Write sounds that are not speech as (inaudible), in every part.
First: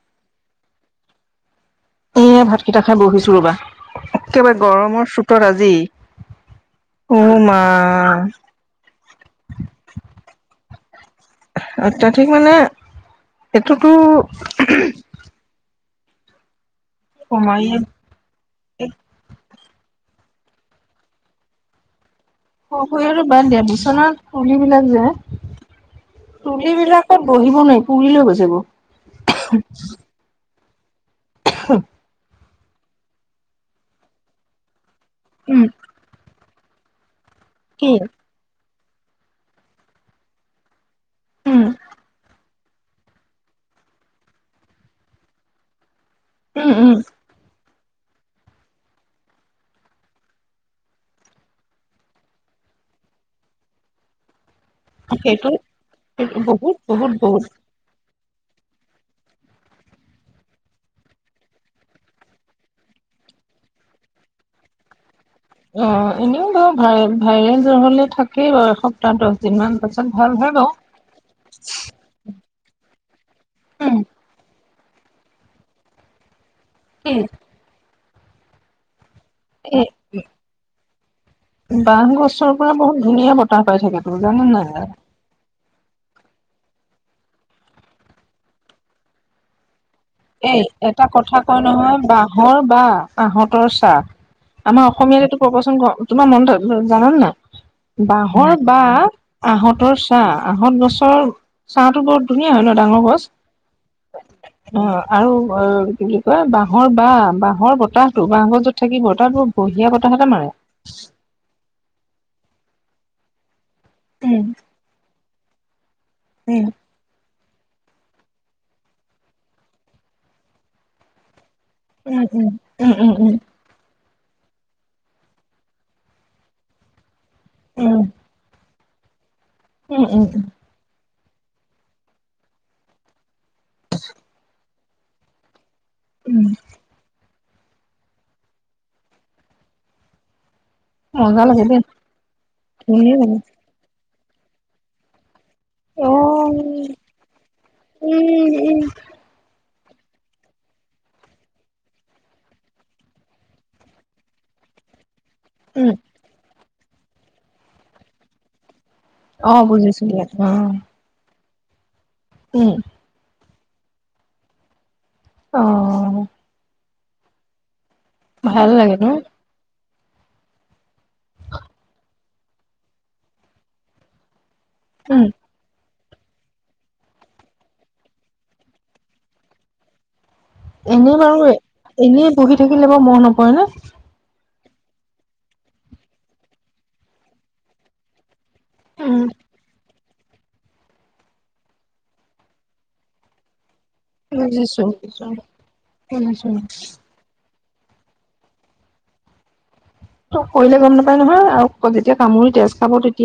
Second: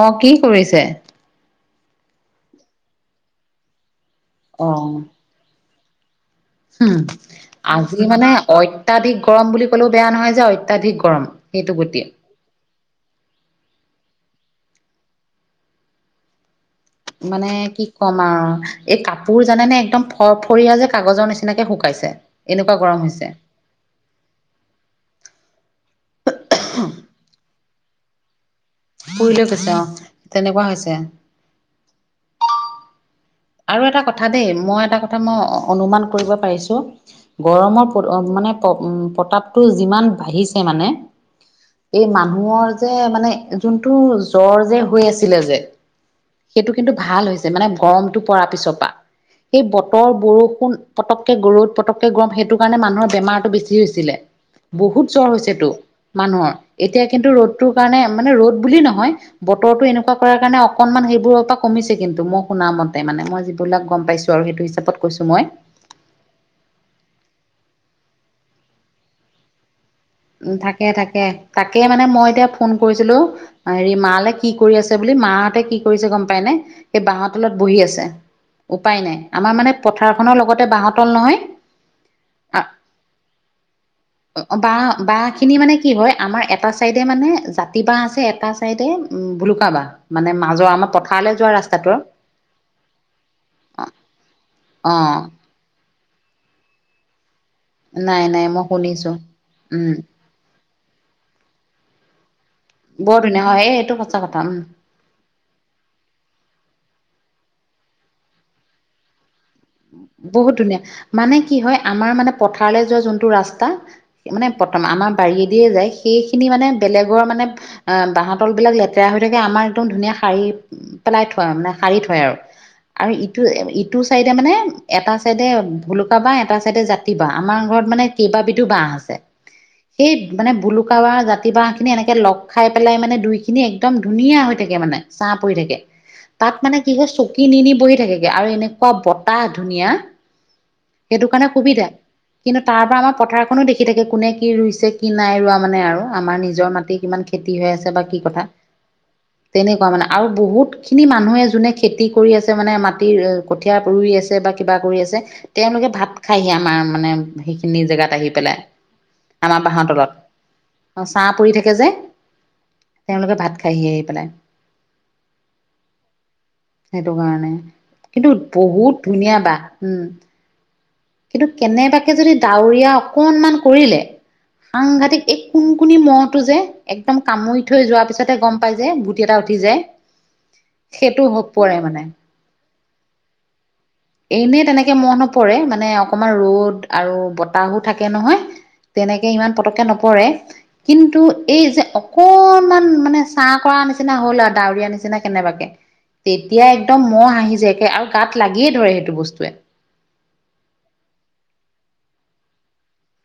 অ' কি কৰিছে? এ ভাতকেইটা খাই বহিছো ৰবা, একেবাৰে গৰমৰ চোতত আজি উম অ মা আজি মানে অত্যাধিক গৰম বুলি ক'লেও বেয়া নহয় যে অত্যাধিক গৰম। সেইটো গতিয়ে অত্যাধিক মানে সেইটোতো মানে কমাই কি কম আৰু এই কাপোৰ জানে নে একদম ফৰ ফৰিয়া যে কাগজৰ নিচিনাকে শুকাইছে এনেকুৱা ফৰ গৰম ফৰিয়াটো হৈছে বাদ দিয়া বিচনা তুলিবিলাক যে তুলিবিলাকত বহিব নোৱাৰি পুৰি লৈ গৈ যাব পুইলে কৈছে অ তেনেকুৱা হৈছে (unintelligible) আৰু এটা কথা দেই মই এটা কথা মই উম অনুমান কৰিব পাৰিছো গৰমৰ কি মানে উম প্ৰতাপটো যিমান বাঢ়িছে মানে উম এই মানুহৰ যে মানে যোনটো জ্বৰ যে হৈ আছিলে যে সেইটো উম উম কিন্তু ভাল হৈছ ছে মানে গৰমটো পাৰ পিছৰ পা সেই বতৰ বৰষুণ পতককে গৰুত পতককে গৰম সেইটো কাৰণে মানুহৰ বেমাৰটো বেছি হৈছিলে বহুত জ্বৰ সেইটো হৈছেতো মানুহৰ বহুত এতিয়া বহুত কিন্তু বহুত ৰ'দটো কাৰণে মানে ৰ'দ বুলি নহয় বতৰটো এনেকুৱা কৰাৰ কাৰণে অকনমান সেইবোৰৰ পৰা কমিছে কিন্তু মই শুনা মত তে মানে মই যিবিলাক গম পাইছো আৰু সেইটো হিচাপত কৈছোঁ মই অ এনেও বাৰু ভাই ভাইৰেল জ্বৰ হ'লেই থাকেই বাৰু এসপ্তাহ দহ দিনমান তাৰ পাছত ভাল হয় উম বাৰু থাকে থাকে তাকে মই এতিয়া ফোন কৰিছিলো হেৰি উম মালে কি কৰি আছে বুলি মাহঁতে কি কৰিছে গম পাই নে সেই কি বাহ তলত বহি আছে উপায় নাই আমাৰ মানে পথাৰখনৰ লগতে বাঁহৰ তল নহয় বহ গছৰ পৰা বহুত ধুনীয়া বতাহ পাই থাকেতো জানে নাই বাহ খিনি মানে কি হয় আমাৰ এটা চাইডে মানে জাতি বাহ আছে এটা চাইডে উম ভুলুকা বাহ এই এটা কথা কয় নহয় বাঁহৰ বা আহঁতৰ চাহ আমাৰ অ অসমীয়াতে প্ৰপচন তোমাৰ মন জানানে নাই নাই বাঁহৰ মই বাহ শুনিছো উম আহতৰ চাহ আহত গছৰ চাহতো বৰত ধুনীয়া হয় ন ডাঙৰ বৰ গছ ধুনীয়া হয় এইটো সচা কথা উম অ আৰু অ কি বুলি কয় বাহৰ বাহ বাহৰ বতাহতো বাঁহগছত থাকি বতাহ টোৰ বহুত ধুনীয়া মানে কি হয় আমাৰ মানে পথাৰলৈ যোৱা যোনটো ৰাস্তা উম মানে আমাৰ বাৰীয়ে দিয়ে যায় সেই খিনি মানে উম বেলেগৰ মানে অ বাহ তল বিলাক লেতেৰা হৈ থাকে আমাৰ একদম ধুনীয়া শাৰী পেলাই থোৱাই মানে সাৰি থয় উম আৰু উম উম উম আৰু উম ইটো ইট টো চাইডে মানে এটা চাইডে ভুলুকা বাহ এটা চাইডে জাত জাতি বাঁহ আমাৰ ঘৰত উম মানে কেইবাবিধো বাঁহ আছে উম উম সেই উম মানে ভুলুকা বাঁহ জাতি বাঁহ খিনি এনেকে লগ খাই পেলাই মানে দুই খিনি একদম ধুনীয়া হৈ থাকে মানে ছাহ পৰি থাকে তাত মানে কি হয় চকী নি নি বহি থাকেগে আৰু এনেকুৱা বত তাহ ধুনীয়া সেইটো মজা কাৰণে লাগে দেই সুবিধা কিন্তু তাৰ পৰা আমাৰ পথাৰখনো দেখি থাকে কোনে কি ৰুইছে কি নাই ৰোৱা মানে আৰু আমাৰ নিজৰ মাটিৰ কিমান খেতি হৈ আছে বা কি কথা তেনেকুৱা মানে আৰু বহুতখিনি মানুহে যোনে খেতি কৰি আছে মানে মাটিৰ কঠিয়াৰ ৰুই আছে বা কিবা কৰি আছে তেওঁলোকে উম ভাত খাইহি আমাৰ মানে সেইখিনি জেগাত আহি পেলাই অ আমাৰ বাঁহৰ বুজিছো তলত দিয়া অ অ চাহ পৰি থাকে যে। উম। তেওঁলোকে ভাত খাইহি আহি পেলাই। অ'। সেইটো কাৰণে, কিন্তু ভাল লাগে ন বহুত ধুনীয়া বাঁহ। উম, কিন্তু কেনেবাকে যদি দাৱৰিয়া অকনমান কৰিলে। উম সাংঘাতিক এক কোন কুনি মহতো যে একদম কামুৰি থৈ যোৱাৰ পিছতহে গ'ম পাই যে, গুটি এটা উঠি যায়। (inaudible) এনে বাৰু, পৰে মানে এনে বহি থাকিলে বাৰু মহ নপৰে নে? এনে তেনেকে মহ নপৰে মানে অকমান ৰ'দ আৰু বতাহো থাকে নহয়। তেনেকে ইমান পতকে নপৰে, কিন্তু এই যে অকনমান মানে চা পৰা নিচিনা হ'ল আৰু বুজিছো দাৱৰীয়া নিচিনা বুজিছো কেনেবাকে, বুজিছো। তেতিয়া একদম মহ আহি যায় একে আৰু গাত লাগিয়ে ধৰে সেইটো বস্তুৱে। পৰিলে গ'ম নাপাই নহয় আৰু যেতিয়া কামুৰি তেজ খাব তেত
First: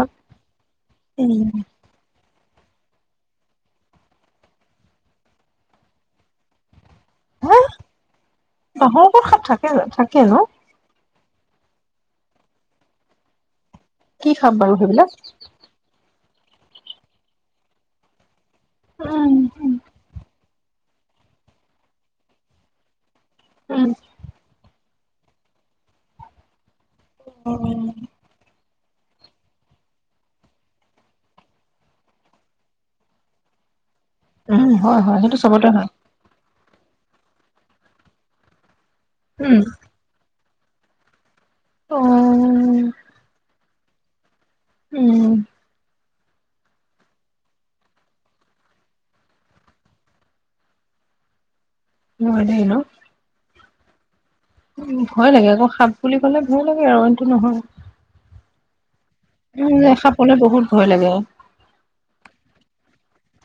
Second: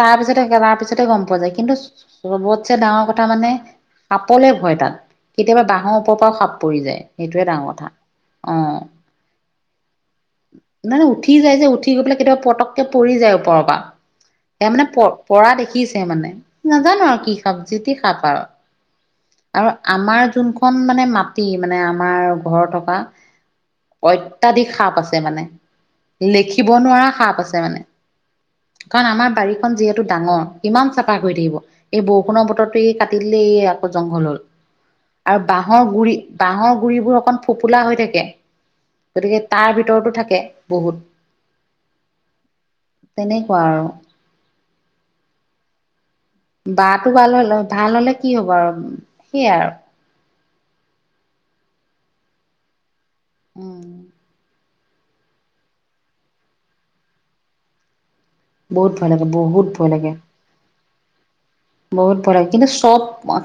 তাৰ পিছতে একেবাৰে পিছতে গ'ম পোৱা যায় কিন্তু চবটচে ডাঙৰ কথা মানে সাপলে ভয় তাত, কেতিয়াবা বাঁহৰ ওপৰৰ পৰাও সাপ পৰি যায় সেইটোৱে ডাঙৰ কথা। অ'। বাহৰ ওপৰত সাপ থাকে জানো, থাকে ন'? নাই নাই উঠি যায় যে, উঠি গৈ পেলাই কেতিয়াবা পটককে পৰি যায় ওপৰৰ পৰা, কি সাপ সেয়া বাৰু মানে প সেইবিলাক? পৰা দেখিছে মানে, নাজানো আৰু কি সাপ জিটি সাপ আৰু। উম আৰু আমাৰ যোনখন মানে মাটি, মানে আমাৰ ঘৰ থকা। উম অত্যাধিক সাপ আছে মানে, লেখিব নোৱাৰা সাপ আছে মানে, কাৰণ আমাৰ বাৰীখন যিহেতু ডাঙৰ কিমান চাফা কৰি থাকিব। এই বৰষুণৰ বতৰটোৱে কাটি দিলে আকৌ জংঘল হ'ল, উম হয় হয় সেইটো আৰু চবতে বাহৰ হয় গুৰি বাহৰ গুৰিবোৰ অকন ফোপোলা হৈ থাকে, গতিকে উম তাৰ ভি তৰতো থাকে বহুত, অ তেনেকুৱা আৰু। উম। বাঁহটো ভাল হ'লেও, ভাল হ'লে কি হ'ব আৰু সেইয়া আৰু। হয় দেই ন'! অ'। উম, ভয় লাগে আকৌ সাপ বুলি ক'লে ভয় লাগে আৰু অইনটো নহয়। বহুত ভয় লাগে বহ। মোৰ যে সাপলে বহুত ভয় লাগে। বহুত ভয় লাগে, কিন্তু চব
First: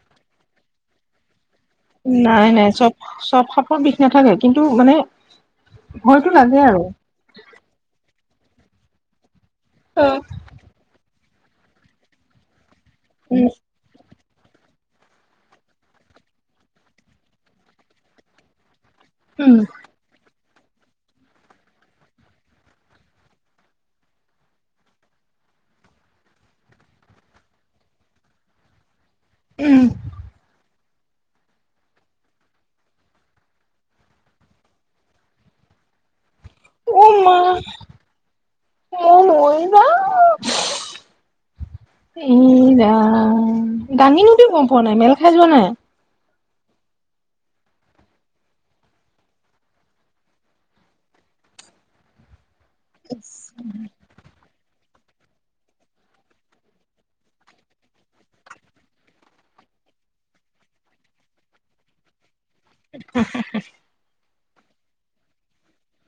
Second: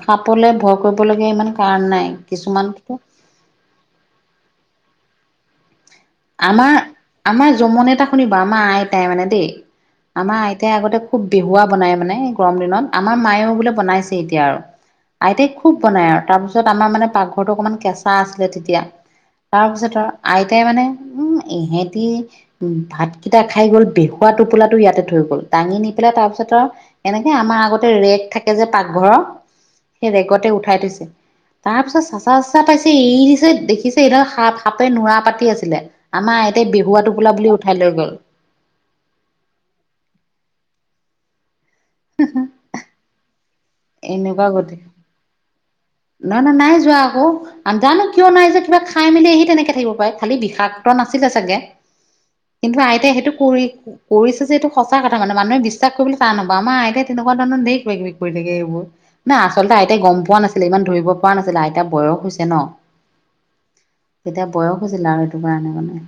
সাপলে ভয় কৰিব লগীয়া ইমান কাৰণ নাই নাই চব কিছুমানতো চব সাপ পৰ বিষ নাথাকে কিন্তু মানে, ভয়তো লাগে আমাৰ আৰু। আমাৰ জমনি এটা শুনিবা, আমাৰ আইতায়ে মানে দেই, অ আমাৰ আইতায়ে আগতে খুব বেহুৱা বনাই মানে গৰম দিনত, আমাৰ মায়েও বোলে বনাইছে এতিয়া আৰু। আইতাই খুব বনাই আৰু তাৰপিছত আমাৰ মানে পাকঘৰতো অকমান কেঁচা আছিলে তেতিয়া। তাৰপিছত আৰু আইতাই মানে উম, ইহেতি উম, ভাতকেইটা খাই গ'ল বেহুৱা টোপোলাটো ইয়াতে থৈ গ'ল, দাঙি নি পেলাই তাৰ পিছত আৰু এনেকে আমাৰ আগতে ৰেগ থাকে যে পাকঘৰৰ, সেই ৰেগতে উঠাই থৈছে। তাৰপিছত চাচা চাচা পাইছে এৰিদিছে দেখিছে এডাল সাপ, সাপে নুৰা পাতি আছিলে। আমাৰ আইতে বেহুৱা টোপোলা বুলি উঠাই লৈ গ'ল। মই মৰি যাম। এ ৰাম দাঙিনেওতে গ'ম পোৱা নাই মেল খাই যোৱা নাই? না-না-নাই যোৱা আকৌ। নাজানো কিয় নাই যোৱা কিবা খাই মেলি আহি তেনেকে থাকিব পাৰে, খালি বিষাক্ত নাছিলে চাগে। কিন্তু আইতাই সেইটো কৰি কৰিছে যে এইটো সঁচা কথা মানে মানুহে বিশ্বাস কৰিবলে টান নাপাওঁ, আমাৰ আইতাই তেনেকুৱা ধৰণৰে ধেৰ কিবা কিবি কৰি থাকে। মানে আচলতে আইতাই গম পোৱা নাছিলে ইমান ধৰিব পৰা নাছিলে আইতাৰ বয়স হৈছে ন। (inaudible) তেতিয়া বয়স হৈছিল আৰু এইটো কাৰণে মানে।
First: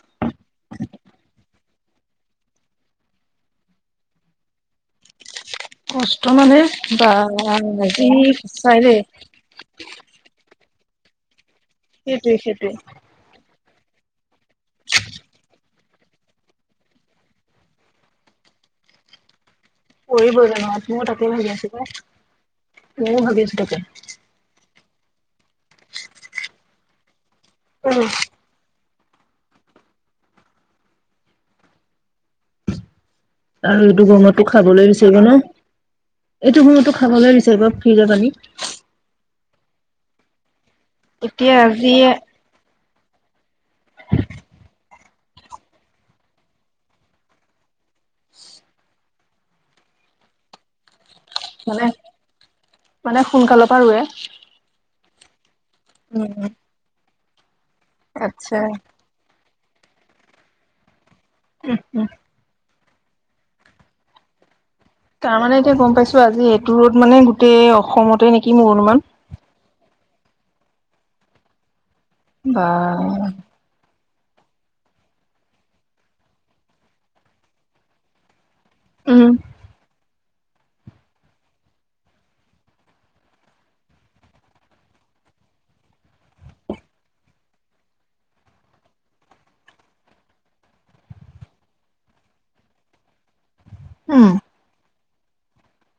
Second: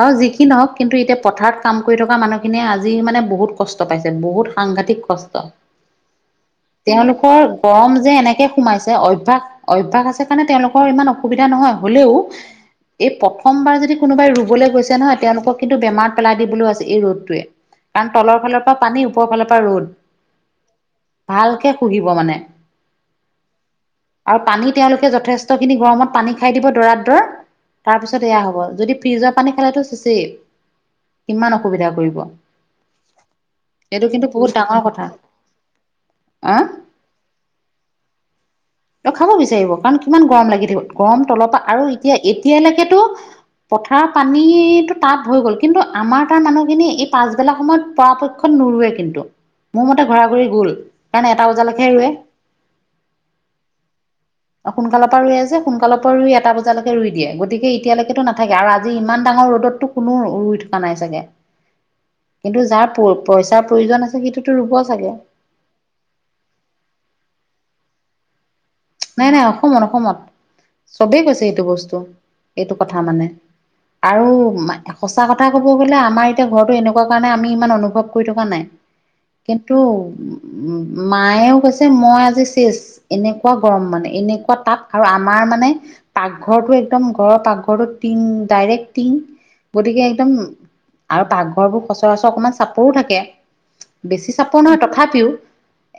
বাৰু যি কি নহওক কিন্তু এতিয়া পথাৰত কাম কৰি থকা মানুহখিনিয়ে আজি মানে বহুত কষ্ট পাইছে বহুত সাংঘাতিক কষ্ট। কষ্ট মানে বা তেওঁলোকৰ গৰম আজি যে এনেকে সঁচাই সোমাইছে দেই অভ্যাস অভ্যাস আছে কাৰণে তেওঁলোকৰ ইমান অসুবিধা নহয় হ'লেও, সেইটোৱে সেইটোৱে এই প্ৰথমবাৰ যদি কোনোবাই ৰু বলৈ গৈছে নহয় তেওঁলোকক কিন্তু বেমাৰত পেলাই দিবলৈও আছে এই ৰ'দটোৱে, কাৰণ তলৰ ফালৰ পৰা পানী ওপৰ ফালৰ পৰা ৰ'দ। পৰিব জানো ময়ো তাকে ভাবি ভালকে আছোঁ পাই। শুহিব মানে ময়ো ভাবি আছো তাকে। আৰু পানী তেওঁলোকে যথেষ্ট খিনি গৰমত পানী খাই দিব দৰাত দৰ তাৰ উম পিছত এয়া হ'ব। যদি ফ্ৰিজৰ পানী খালেতো শেষেই কিমান অসুবিধা কৰিব। আৰু এইটো কিন্তু গৰমতো বহুত খাবলৈ ডাঙৰ কথা। বিচাৰিব ন এইটো আহ মোৰতো খাবলৈ দিছে এইবাৰ ফ্ৰিজৰ পানী। ত খাব বিচাৰিব কাৰণ কিমান গৰম লাগি থাকিব। গৰম তলৰ এতিয়া পৰা আৰু আজি এতিয়া এতিয়ালৈকেতো পথাৰৰ পানী তাপ হৈ গ'ল কিন্তু আমাৰ তাৰ মানুহখিনি এই পাছবেলা সময়ত পৰাপক্ষত নুৰুৱে কিন্তু। মোৰ মতে ঘৰা-ঘৰি গ'ল। কাৰণ এটা বজালৈকে মানে ৰুৱে মানে সোনকালৰ পৰা ৰুৱে। অ সোনকালৰ পৰা ৰুৱে যে, সোনকালৰ পৰা ৰুই উম এটা বজালৈকে ৰুই দিয়ে গতিকে এতিয়ালৈকেতো নাথাকে আচ্ছা আৰু আজি ইমান ডাঙৰ ৰ'দতো কোনো ৰুই থকা নাই চাগে। হম হম। কিন্তু যাৰ প-পইচাৰ প্ৰয়োজন আছে সি টোতো ৰুব চাগে। তাৰ মানে এতিয়া গম পাইছো আজি এইটো ৰ'দ মানে গোটেই অসমতে নেকি মোৰ অনুমান। নাই নাই অসমত অসমত, চবেই কৈছে এইটো বস্তু এইটো কথা বা মানে। আৰু সঁচা কথা ক'ব গ'লে আমাৰ এতিয়া ঘৰটো এনেকুৱা কাৰণে আমি ইমান অনুভৱ কৰি থকা নাই। উম, কিন্তু মায়েও কৈছে মই আজি শেষ এনে কুৱা গৰম মানে এনেকুৱা তাপ আৰু আমাৰ মানে পাকঘৰটো একদম ঘৰৰ পাকঘৰটো টিং ডাইৰেক্ট টিং গতিকে একদম আৰু পাকঘৰবোৰ সচৰাচৰ অকণমান চাপৰো থাকে। উম, বেছি চাপৰ নহয় তথাপিও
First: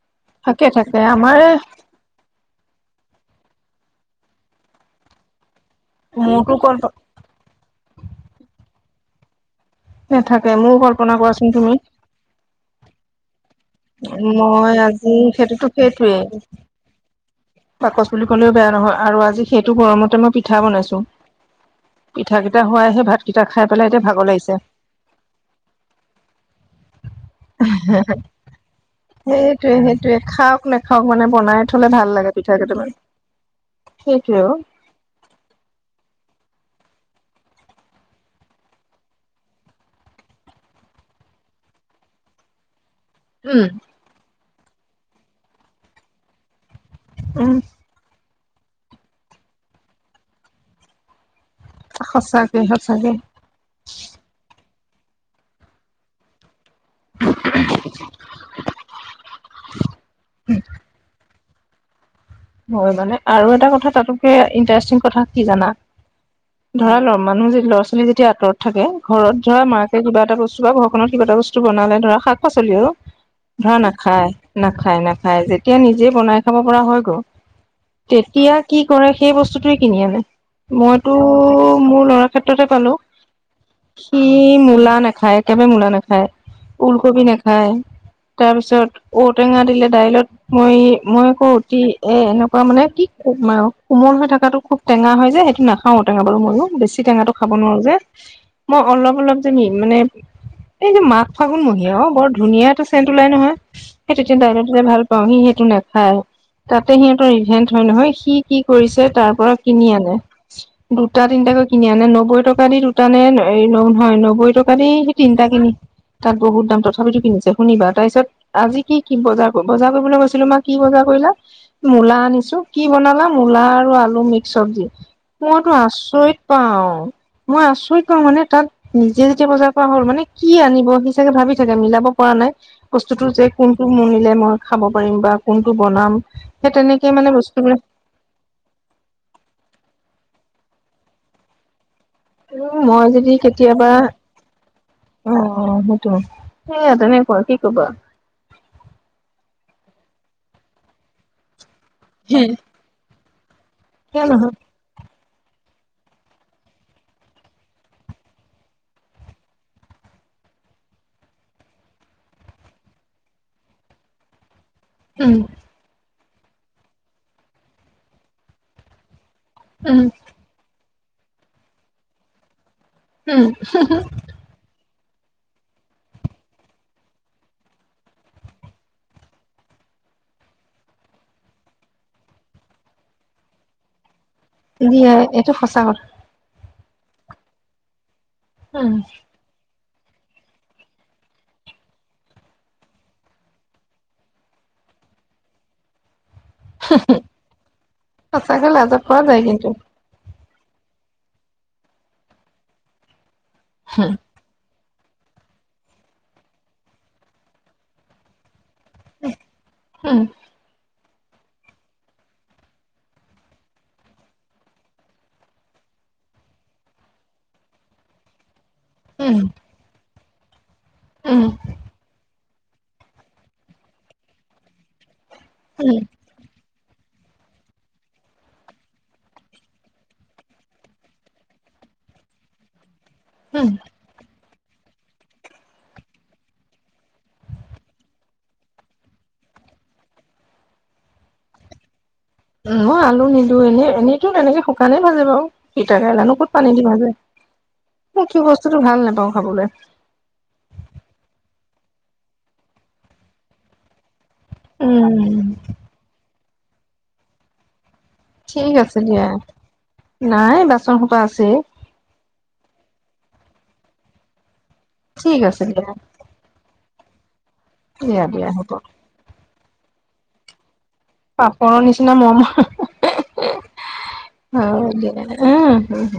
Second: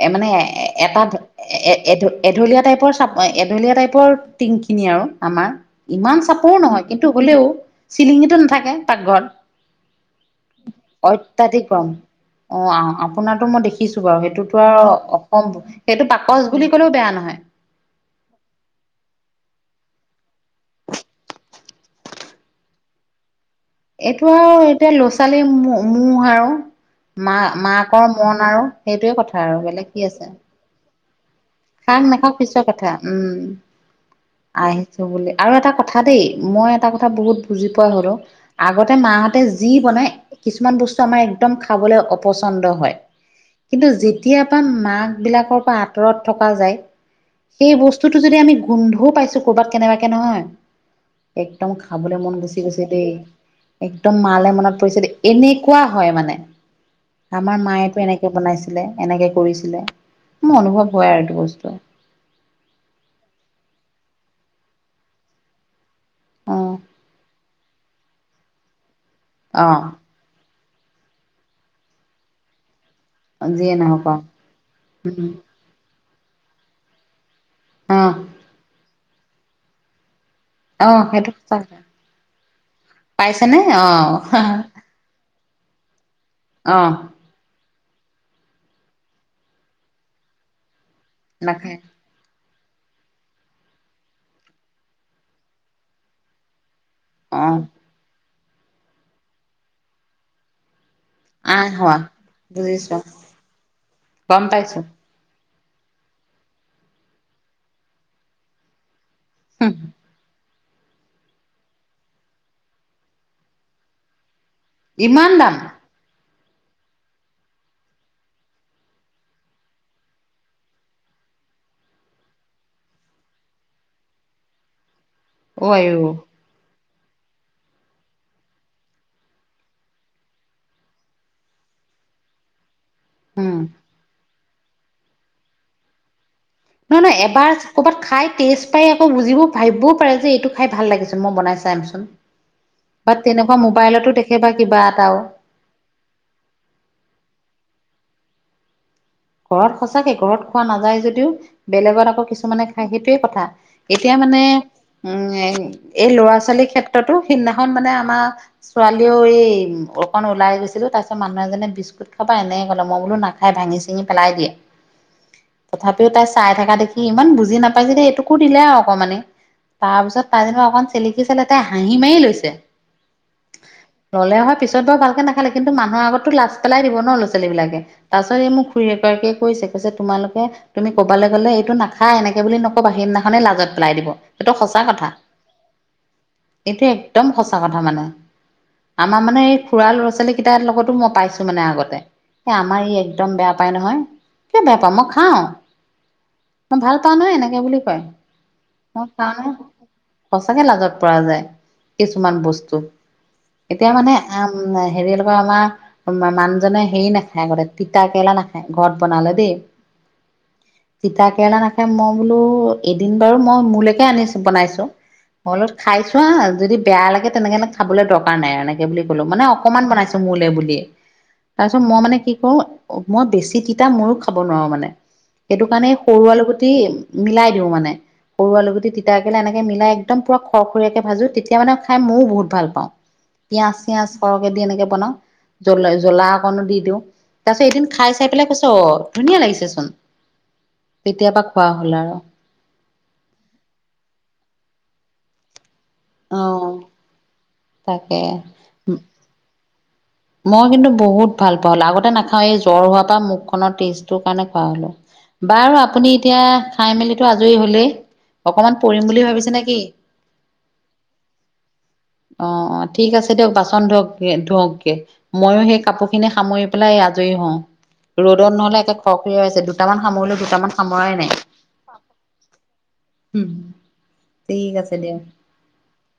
এ মানে থাকে থাকে এটা আমাৰ এ এড-এঢলীয়া টাইপৰ চাপ এঢলীয়া টাইপৰ টিংখিনি আৰু আমাৰ। ইমান মোৰতো চাপৰো কল্প নহয় কিন্তু হ'লেও চিলিঙিতো নাথাকে পাকঘৰত। নেথাকে মোৰো কল্পনা কৰাচোন অত্যাধিক তুমি। গৰম অ আপোনাৰতো মই দেখিছো বাৰু সেইটোতো মই আৰু আজি সেইটোতো অসম্ভব সেইটো সেইটোৱে বাকচ বুলি কলেও বেয়া নহয়। বাকচ বুলি ক'লেও বেয়া নহয় আৰু আজি সেইটো গৰমতে মই পিঠা বনাইছো। পিঠা কেইটা হোৱাইহে ভাত কেইটা খাই পেলাই এতিয়া ভাগৰ এইটো লাগিছে আৰু এতিয়া ল'ৰা-ছোৱালীৰ ম-মোহ আৰু মা-মাকৰ মন আৰু। সেইটোৱে কথা আৰু সেইটোৱে বেলেগ কি সেইটোৱে, আছে খাওঁক নেখাওঁক মানে বনাই থলে খাক ভাল লাগে নাখাওক পিঠা পিছৰ কথা কেইটামান, সেইটোৱে অ। কৈছে বুলি, আৰু এটা কথা দেই মই এটা কথা বহুত বুজি পোৱা হ'লোঁ। আগতে মাহঁতে যি বনাই কিছুমান বস্তু আমাৰ একদম খাবলৈ অপচন্দ হয়। উম কিন্তু যেতিয়া পা মাক বিলাকৰ পৰা আঁতৰত থকা যায়, উম সেই ব স্তুটোতো যদি আমি গোন্ধও পাইছো ক'ৰবাত কেনেবাকে নহয়, একদম খাবলৈ মন গুচি সঁচাকে গৈছে দেই। সঁচাকে একদম মালে মনত পৰিছে দেই, এনেকুৱা হয় মানে আমাৰ মায়েটো এনেকে বনাই ছিলে এনেকে কৰিছিলে, মোৰ অনুভৱ হয় আৰু এইটো বস্তু। হয় মানে আৰু এটা কথা তাতোকে ইণ্টাৰেষ্টিং কথা কি জানা? অ ধৰা ল মানুহ যে ল'ৰা ছোৱালী যেতিয়া আঁতৰত থাকে, ঘৰত ধৰা অ মাকে কিবা এটা ব স্তু চোৱা ঘৰখনত কিবা এটা বস্তুনালে ধৰা শাক পাচলি আৰু, যিয়ে ধৰা নহওক অ নাখায় নাখায় নাখায়, যেতিয়া নিজে বনাই খাব পৰা হৈ গ'ল অ'। তেতিয়া কি কৰে, সেই বস্তুটোৱে কিনি আনে। অ মইতো সেইটো সঁচা কথা মোৰ লৰা ক্ষেত্ৰতে পালো। পাইছেনে অঁ। সি মূলা নাখায়, একেবাৰে মূলা নাখা খায়, অ ঊলকবি নাখায়, তাৰপিছত ঔটেঙা দিলে দাইলত মই মই আকৌ নাখায় অতি এ এনেকুৱা মানে কি কোমল হৈ থকাটো খুব টেঙা হয় যে সেইটো নাখাওঁ ঔটেঙা বাৰু মইও বেছি টেঙাটো অ খাব নোৱাৰো যে। মই অলপ অলপ যে মানে, এই যে মাঘ ফাগুন আহ মহীয়া, হোৱা অঁ বৰ ধুনীয়া এটা বুজিছো চেণ্ট ওলাই নহয়, সেই তেতিয়া গম দাইলত পাইছো দিলে ভাল পাওঁ সি সেইটো দিলে নাখায়। তাতে সিহঁতৰ ইভেন্ট হয় নহয়, সি কি কৰিছে তাৰ পৰা হুম কিনি আনে। দুটা তিনটাকৈ কিনি আনে নব্বৈ টকা দি দুটা নে নহয় নব্বৈ ট কা দি সেই ইমান তিনিটা দাম কিনি, তাত বহুত দাম তথাপিতো কিনিছে শুনিবা তাৰপিছত আজি কি কি বজাৰ বজাৰ কৰিবলৈ গৈছিলো মা কি বজাৰ কৰিলা? মূলা আনিছো কি বনালা আৰু আলু মিক্স চব্জি। অ মইতো আইও আচৰিত পাওঁ, মই আচৰিত পাওঁ মানে তাত নিজে যেতিয়া বজাৰ কৰা হ'ল মানে কি আনিব সি চাগে ভাবি থাকে মিলাব পৰা নাই। বস্তুটো যে উম কোনটো নিনিলে মই খাব পাৰিম বা কোনটো বনাম। সেই নহয় তেনেকে নহয় মানে এবাৰ বস্তুবিলাক কৰ'বাত খাই টেষ্ট তাই আকৌ বুজিব ভাবিব‌ও পাৰে যে এইটো খাই ভাল লাগিচোন মই বনাই চাইমচোন। উ মই যদি কেতিয়াবা, দেখে বা কিবা এটাও অঁ অঁ সেইটো হয়। সেয়া তেনেকুৱা কি কবা। ঘৰত সঁচাকে ঘৰত খোৱা নাযায় যদিওঁ, বেলেগত আকৌ কিছুমানে খায় সেইটোৱে কথা। এতিয়া সেয়া মানে, নহয় উম এই ল'ৰা ছোৱালীৰ ক্ষেত্ৰতো সিদিনাখন মানে আমাৰ ছোৱালীও এই, অকন ওলাই গৈছিলো তাৰ পিছত মানুহ এজনে বিস্কু ত খাবা এনেকে ক'লে মই বোলো নাখাই ভাঙি চিঙি পেলাই দিয়ে। উম তথাপিও তাই চাই থকা দেখি ইমান বুজি নাপাইছে যে এইটোকো দিলে আৰু অকমানে, উম তাৰপিছত তাই যেনিবা অকণ চেলেকি চালে তাই হাঁহি মাৰি লৈছে। (inaudible) ললে হয় পিছত বাৰু ভালে নাখালে, কিন্তু মানু্হ আগতো লাজ পেলাই দিব ন ল'ৰা ছোৱালী বিলাকে, তাৰপিছত এই মোক খুৰী এগৰাকীয়ে কৈছে, কৈছে তোমালোকে তুমি কবালে গ'লে এইটো নাখাই এনেকে বুলি নকবা সেইদিনাখনে লাজত পেলাই দিব। সেইটো সঁচা কথা, দিয়ে এইটো সঁচা কথা এইটো একদম সঁচা কথা মানে। উম আমাৰ মানে খুৰা ল'ৰা-ছোৱালী কেইটাৰ লগতো মতাইছো মানে আগতে, এ, আমাৰ ই একদম বেয়া পাই নহয়, কিয় বেয়া পাও, মই খাওঁ। মই ভাল পাওঁ নহয়, এনেকে বুলি কয়, সঁচাকে লাজত মই পৰা খাওঁ যায় নহয়। কিন্তু সঁচাকে লাজত পৰা যায়, কিছুমান বস্তু, এতিয়া উম মানে আ, হেৰি নহয় আমাৰ, মানুহজনে হেৰি নাখায় আগতে, তিতা কেৰেলা নাখায় ঘৰত বনালে দেই। উম তিতা কেৰেলা নাখাই, মই বোলো, এদিন বাৰু মই মোলৈকে আনিছো, বনাইছো। অলত খাই চোৱা, যদি বেয়া লাগে তেনেকে খাবলৈ দৰকাৰ নাই। এনেকে বুলি ক'লো, উম মানে অকনমান বনাইছো, মোলে বুলি। উম। তাৰ পিছত, মই মানে কি কৰো মই বেছি তিতা ময়ো খাব নোৱাৰো, মানে সেইটো উম কাৰণে সৰু আলু গুটি টি মিলাই দিওঁ মানে। সৰু আলু গুটি, তিতা কেৰেলা এনেকে মিলাই একদম পুৰা খৰ-খৰীয়াকৈ ভাজো, তেতিয়া মানে খাই ময়ো বহুত ভাল পাওঁ। (inaudible) উম পিয়াজ-চিয়াজ সৰহকে দি এনেকে বনাও, জলা-জ্বলা অকনো দি দিওঁ, তাৰ পিছত এদিন খাই চাই পেলাই কৈছে, অ, ধুনীয়া লাগিছে চোন, তেতিয়াবা পা খোৱা হ'ল আৰু। মই আলু নিদিও, এনেই-এনেইতো তেনেকে শুকানে ভাজে বাৰু। তিতা কেৰেলানো অ ক'ত পানী দি ভাজে, তাকে এই কি বস্তুটো ভাল নাপাওঁ খাবলৈ। কিন্তু বহুত পাও, আগতে নাখাও, এই জ্বৰ হোৱাৰ পৰা মুখ খনৰ টেষ্ট তোৰ কাৰণে খোৱা হ'লো। উম বাৰু, আপুনি এতিয়া খাই-মেলিটো আজৰি হ'লেই। অকমান ঠিক আছে পৰিম বুলি দিয়া। ভাবিছে নেকি নাই, বাচন সোপা আছেই। অ, অ, ঠিক আছে দিয়ক। বাচন ধওক-ধওক গে, ঠিক মই আছে সেই দিয়া কাপোৰ খিনি সামৰি পেলাই আজৰি হওঁ, দিয়া দিয়া ৰ'দত হ'ব নহ'লে একে খৰ-খৰীয়া হৈছে, দুটামান সামৰিলো, দুটামান সামৰাই নাই। পাপৰৰ নিচিনা মম। নাই ঠিক আছে দিয়ক। উম।